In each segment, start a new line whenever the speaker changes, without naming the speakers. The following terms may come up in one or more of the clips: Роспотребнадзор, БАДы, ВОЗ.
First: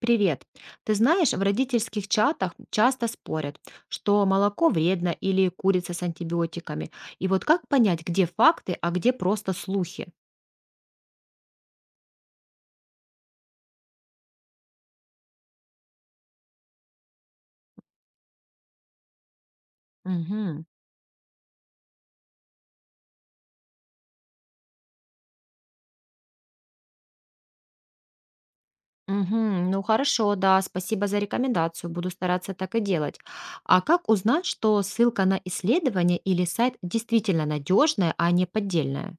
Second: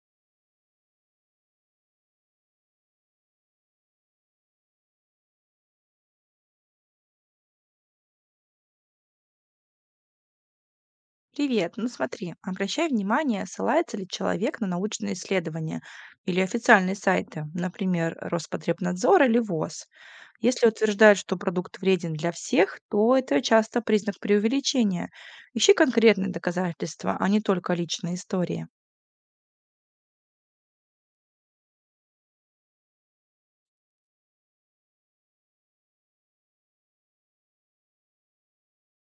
Привет. Ты знаешь, в родительских чатах часто спорят, что молоко вредно или курица с антибиотиками. И вот как понять, где факты, а где просто слухи?
Привет, ну смотри, обращай внимание, ссылается ли человек на научные исследования или официальные сайты, например, Роспотребнадзор или ВОЗ.
Мгм.
Если утверждают, что продукт вреден для всех, то это часто признак преувеличения. Ищи конкретные доказательства, а не только личные истории.
Мгм, ну хорошо, да, спасибо за рекомендацию, буду стараться так и делать. А как узнать, что ссылка на исследование или сайт действительно надежная, а не поддельная?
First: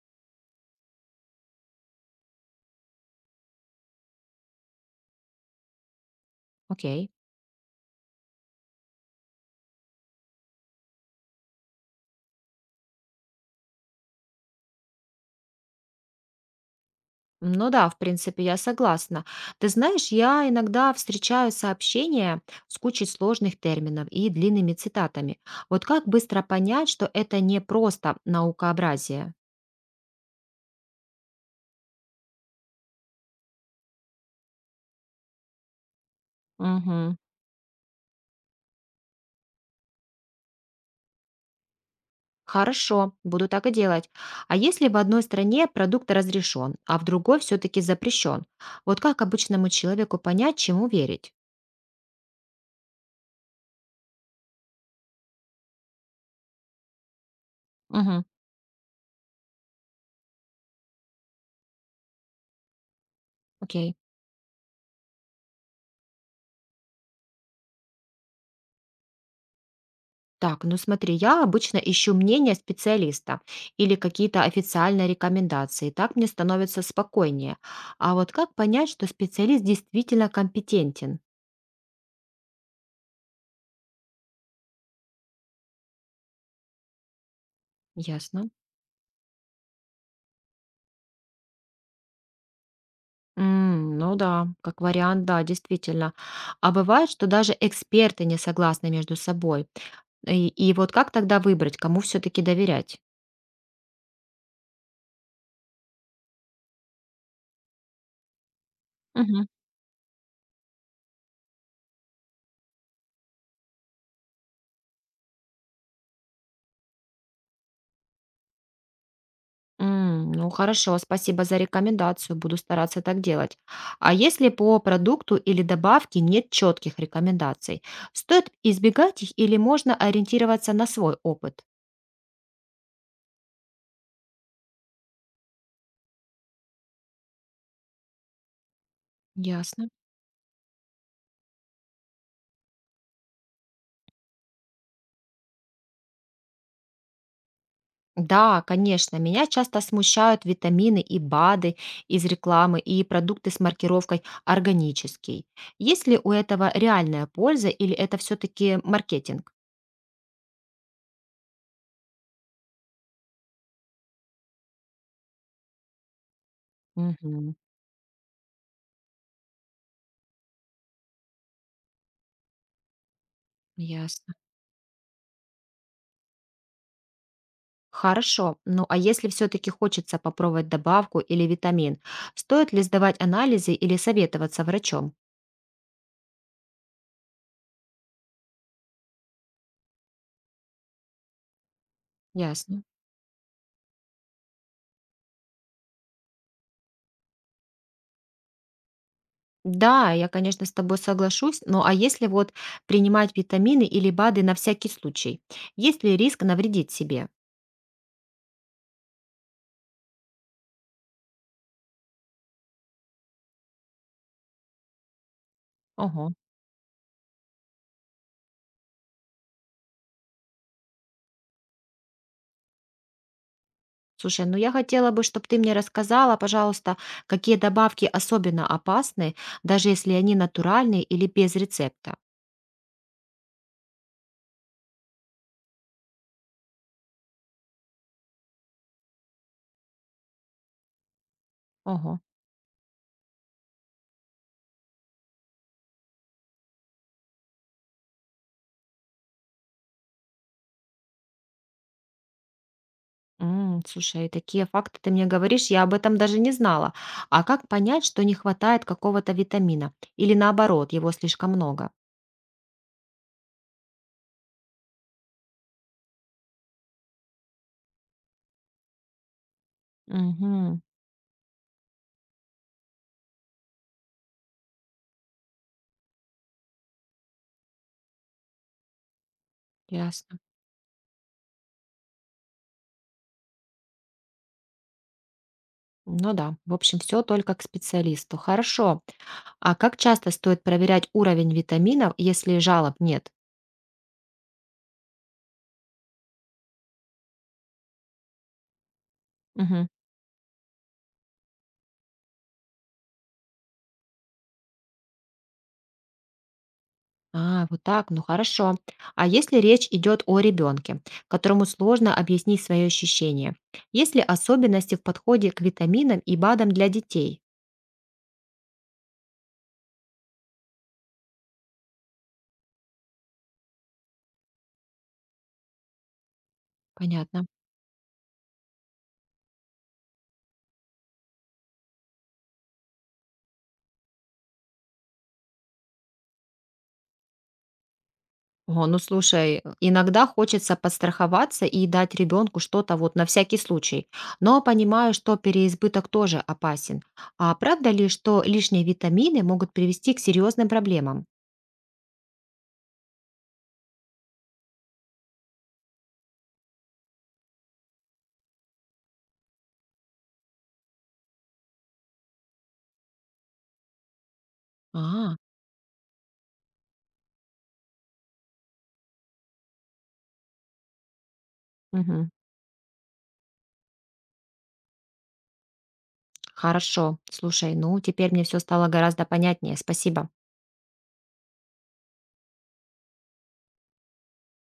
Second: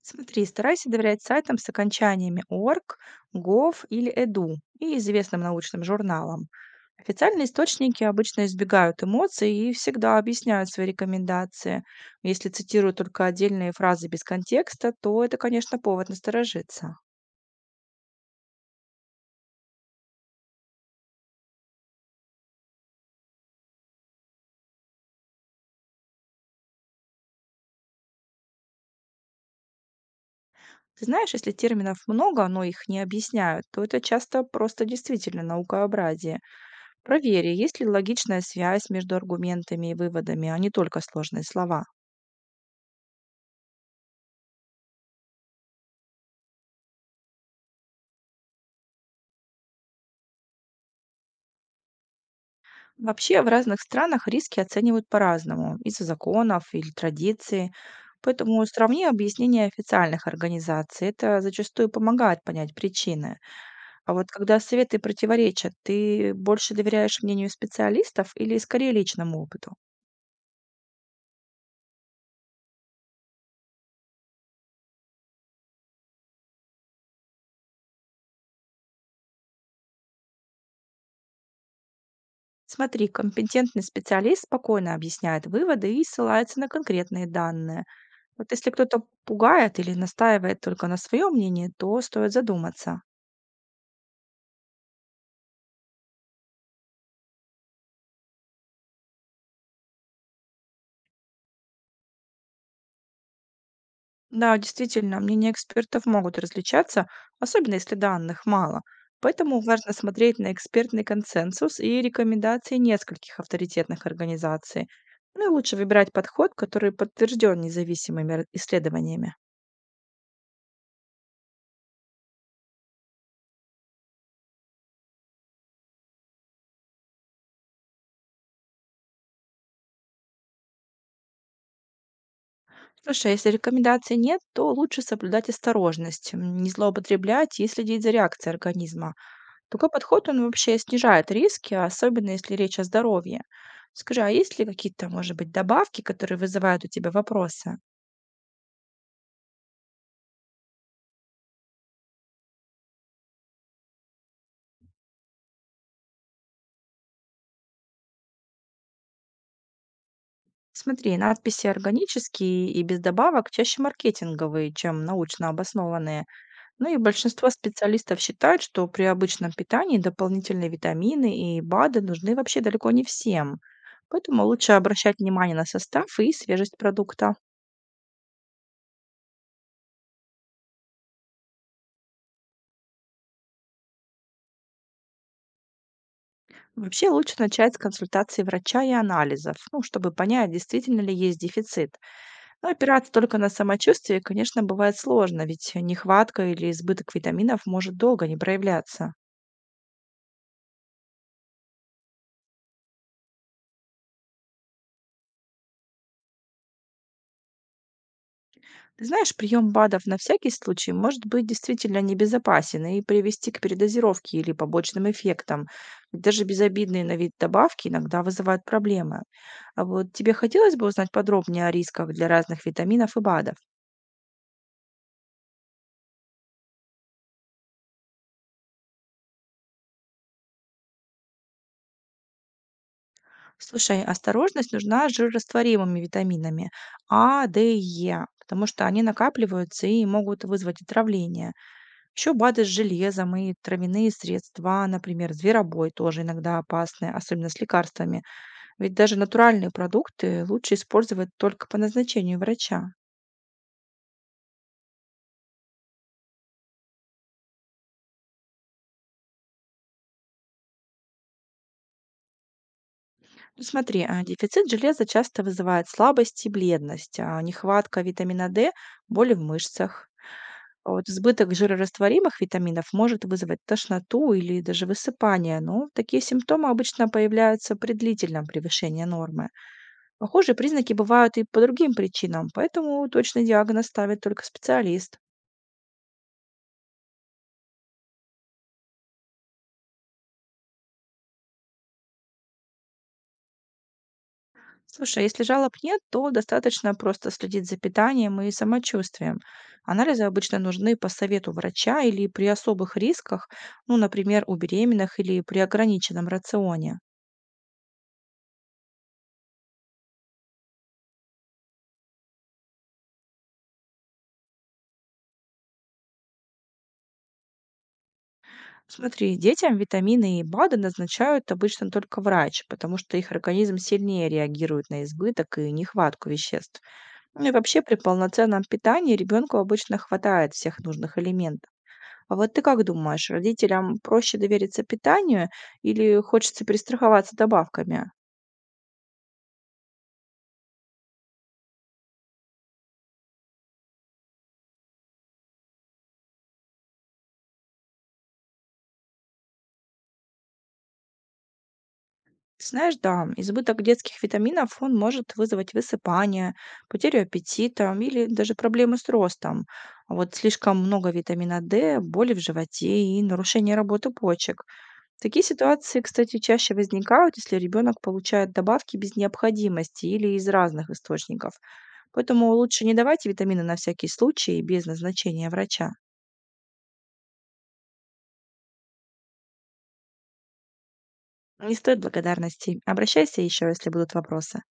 Смотри, старайся доверять сайтам с окончаниями .org, .gov или .edu и известным научным журналам.
Окей.
Официальные источники обычно избегают эмоций и всегда объясняют свои рекомендации. Если цитируют только отдельные фразы без контекста, то это, конечно, повод насторожиться.
Ну да, в принципе, я согласна. Ты знаешь, я иногда встречаю сообщения с кучей сложных терминов и длинными цитатами. Вот как быстро понять, что это не просто наукообразие?
Ты знаешь, если терминов много, но их не объясняют, то это часто просто действительно наукообразие.
Мгм.
Провери, есть ли логичная связь между аргументами и выводами, а не только сложные слова.
Хорошо, буду так и делать. А если в одной стране продукт разрешен, а в другой все-таки запрещен? Вот как обычному человеку понять, чему верить?
Вообще в разных странах риски оценивают по-разному, из-за законов или традиций.
Мгм.
Поэтому сравни объяснения официальных организаций. Это зачастую помогает понять причины.
Окей.
А вот когда советы противоречат, ты больше доверяешь мнению специалистов или скорее личному опыту?
Так, ну смотри, я обычно ищу мнение специалиста или какие-то официальные рекомендации. Так мне становится спокойнее. А вот как понять, что специалист действительно компетентен?
Смотри, компетентный специалист спокойно объясняет выводы и ссылается на конкретные данные.
Ясно.
Вот если кто-то пугает или настаивает только на своем мнении, то стоит задуматься.
М, ну да, как вариант, да, действительно. А бывает, что даже эксперты не согласны между собой. И вот как тогда выбрать, кому все-таки доверять?
Да, действительно, мнения экспертов могут различаться, особенно если данных мало. Поэтому важно смотреть на экспертный консенсус и рекомендации нескольких авторитетных организаций. Ну и лучше выбирать подход, который подтвержден независимыми исследованиями.
М, ну хорошо, спасибо за рекомендацию, буду стараться так делать. А если по продукту или добавке нет четких рекомендаций, стоит избегать их или можно ориентироваться на свой опыт?
Слушай, а если рекомендаций нет, то лучше соблюдать осторожность, не злоупотреблять и следить за реакцией организма.
Ясно.
Такой подход, он вообще снижает риски, особенно если речь о здоровье. Скажи, а есть ли какие-то, может быть, добавки, которые вызывают у тебя вопросы?
Да, конечно, меня часто смущают витамины и БАДы из рекламы и продукты с маркировкой «органический». Есть ли у этого реальная польза или это все-таки маркетинг?
Смотри, надписи органические и без добавок чаще маркетинговые, чем научно обоснованные. Ну и большинство
Мгм.
специалистов считают, что при обычном питании дополнительные витамины и БАДы нужны вообще далеко не всем.
Ясно.
Поэтому лучше обращать внимание на состав и свежесть продукта.
Хорошо. Ну а если все-таки хочется попробовать добавку или витамин, стоит ли сдавать анализы или советоваться врачом?
Вообще лучше начать с консультации врача и анализов, ну, чтобы понять, действительно ли есть дефицит. Но
Ясно.
опираться только на самочувствие, конечно, бывает сложно, ведь нехватка или избыток витаминов может долго не проявляться.
Да, я, конечно, с тобой соглашусь, но а если вот принимать витамины или БАДы на всякий случай? Есть ли риск навредить себе?
Ты знаешь, прием БАДов на всякий случай может быть действительно небезопасен и привести к передозировке или побочным эффектам.
Ага.
Даже безобидные на вид добавки иногда вызывают проблемы. А вот тебе хотелось бы узнать подробнее о рисках для разных витаминов и БАДов?
Слушай, ну я хотела бы, чтобы ты мне рассказала, пожалуйста, какие добавки особенно опасны, даже если они натуральные или без рецепта.
Слушай, осторожность нужна с жирорастворимыми витаминами А, Д и Е, потому что они накапливаются и могут вызвать отравление.
Ага.
Еще БАДы с железом и травяные средства, например, зверобой тоже иногда опасны, особенно с лекарствами. Ведь даже натуральные продукты лучше использовать только по назначению врача.
М, слушай, а такие факты ты мне говоришь, я об этом даже не знала. А как понять, что не хватает какого-то витамина? Или наоборот, его слишком много?
Ну, смотри, дефицит железа часто вызывает слабость и бледность, а нехватка витамина D — боли в мышцах.
Угу,
А вот избыток жирорастворимых витаминов может вызвать тошноту или даже высыпание, но такие симптомы обычно появляются при длительном превышении нормы.
ясно.
Похожие признаки бывают и по другим причинам, поэтому точный диагноз ставит только специалист.
Ну да, в общем, все только к специалисту. Хорошо. А как часто стоит проверять уровень витаминов, если жалоб нет?
Слушай, если жалоб нет, то достаточно просто следить за питанием и самочувствием.
Мгм.
Анализы обычно нужны по совету врача или при особых рисках, ну, например, у беременных или при ограниченном рационе.
А, вот так, ну хорошо. А если речь идет о ребенке, которому сложно объяснить свои ощущения? Есть ли особенности в подходе к витаминам и БАДам для детей?
Смотри, детям витамины и БАДы назначают обычно только врач, потому что их организм сильнее реагирует на избыток и нехватку веществ. Ну
Понятно.
и вообще при полноценном питании ребенку обычно хватает всех нужных элементов. А вот ты как думаешь, родителям проще довериться питанию или хочется перестраховаться добавками?
О, ну слушай, иногда хочется подстраховаться и дать ребенку что-то вот на всякий случай, но понимаю, что переизбыток тоже опасен. А правда ли, что лишние витамины могут привести к серьезным проблемам?
Ты знаешь, да, избыток детских витаминов, он может вызвать высыпание, потерю аппетита или даже проблемы с ростом. А вот слишком много витамина D, боли в животе и нарушение работы почек.
А,
Такие ситуации, кстати, чаще возникают, если ребенок получает добавки без необходимости или из разных источников.
мгм.
Поэтому лучше не давайте витамины на всякий случай и без назначения врача.
Хорошо. Слушай, ну теперь мне все стало гораздо понятнее. Спасибо.
Не стоит благодарности. Обращайся еще, если будут вопросы.